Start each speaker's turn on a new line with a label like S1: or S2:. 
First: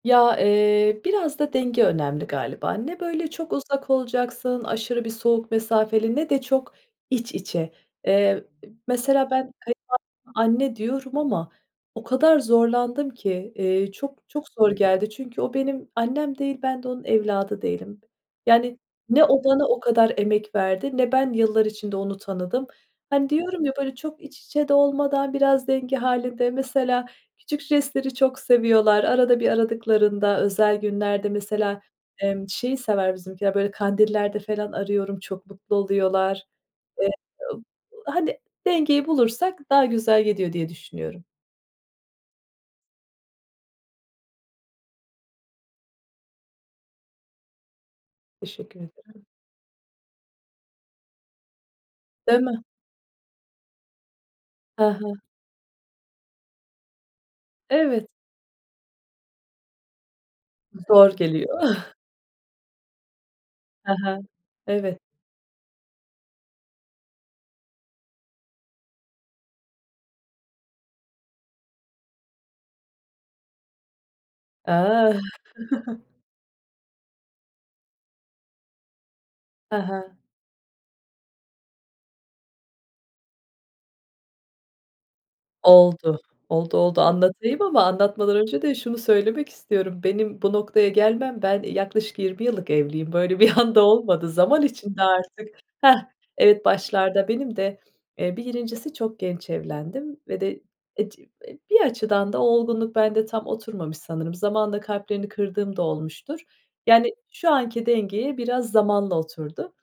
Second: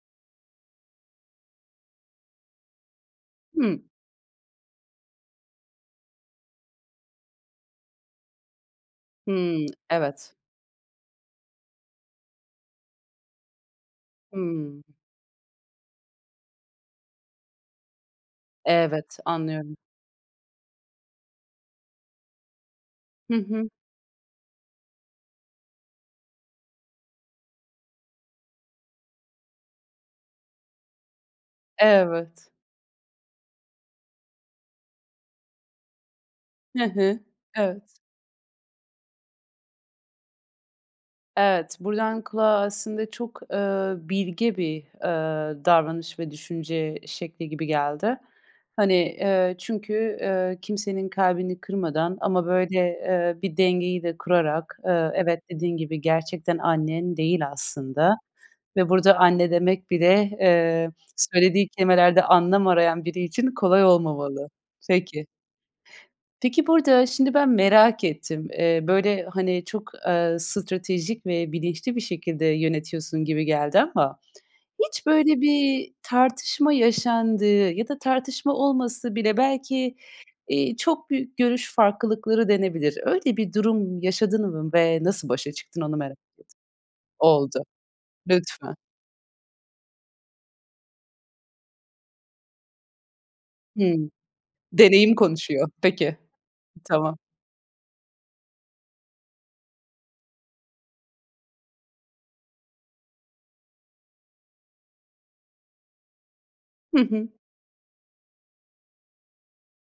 S1: Ya, eee, biraz da denge önemli galiba, ne böyle çok
S2: Hımm.
S1: uzak olacaksın, aşırı bir soğuk mesafeli, ne de çok iç içe, eee, e mesela ben
S2: Hımm.
S1: kayınvalideme
S2: Evet.
S1: anne diyorum ama o kadar zorlandım ki, eee, çok çok zor
S2: Hımm.
S1: geldi. Çünkü o benim annem değil, ben de onun evladı değilim, yani,
S2: Evet,
S1: ne o bana
S2: anlıyorum.
S1: o kadar emek verdi ne ben yıllar içinde onu tanıdım. Hani,
S2: Hı
S1: diyorum
S2: hı.
S1: ya böyle çok iç içe de olmadan biraz denge hâlinde, mesela, küçük jestleri çok seviyorlar arada bir aradıklarında özel günlerde mesela, emm,
S2: Evet.
S1: şeyi sever bizimkiler, böyle Kandillerde falan arıyorum, çok mutlu oluyorlar.
S2: Hı
S1: Eee,
S2: hı.
S1: ıb
S2: Evet.
S1: hani, dengeyi bulursak daha güzel gidiyor diye düşünüyorum.
S2: Evet, buradan kulağa aslında çok, ııı, bilge bir, ııı, davranış ve düşünce şekli gibi geldi.
S1: Teşekkür
S2: Hani,
S1: ederim.
S2: eee, çünkü, eee, kimsenin kalbini kırmadan
S1: Değil
S2: ama
S1: mi?
S2: böyle, eee, bir dengeyi de kurarak,
S1: Ha
S2: ııı,
S1: ha.
S2: evet, dediğin gibi, gerçekten annen değil
S1: Evet.
S2: aslında ve burada anne demek bile, eee,
S1: Zor geliyor.
S2: söylediği kelimelerde anlam arayan biri için kolay
S1: Ha ha,
S2: olmamalı.
S1: evet.
S2: Peki. Peki burada şimdi ben merak ettim. Eee, böyle hani çok, ııı, stratejik ve bilinçli bir şekilde yönetiyorsun gibi geldi ama hiç
S1: A.
S2: böyle bir tartışma yaşandığı ya da tartışma olmasa bile
S1: Ha
S2: belki,
S1: ha.
S2: iii, çok büyük görüş farklılıkları denebilir. Öyle bir durum yaşadın mı? Ve nasıl başa çıktın onu merak
S1: Oldu.
S2: ettim.
S1: Oldu, oldu, anlatayım
S2: Oldu.
S1: ama anlatmadan önce de
S2: Lütfen.
S1: şunu söylemek istiyorum. Benim bu noktaya gelmem ben yaklaşık 20 yıllık evliyim böyle bir anda
S2: Hımm,
S1: olmadı. Zaman içinde
S2: deneyim
S1: artık,
S2: konuşuyor.
S1: hah,
S2: Peki.
S1: evet,
S2: Tamam.
S1: başlarda benim de, eee, bir 1.'si çok genç evlendim ve de ec e bir açıdan da olgunluk bende tam oturmamış sanırım, zamanla kalplerini kırdığım da olmuştur.
S2: Hı
S1: Yani,
S2: hı.
S1: şu anki dengeye biraz zamanla oturdu.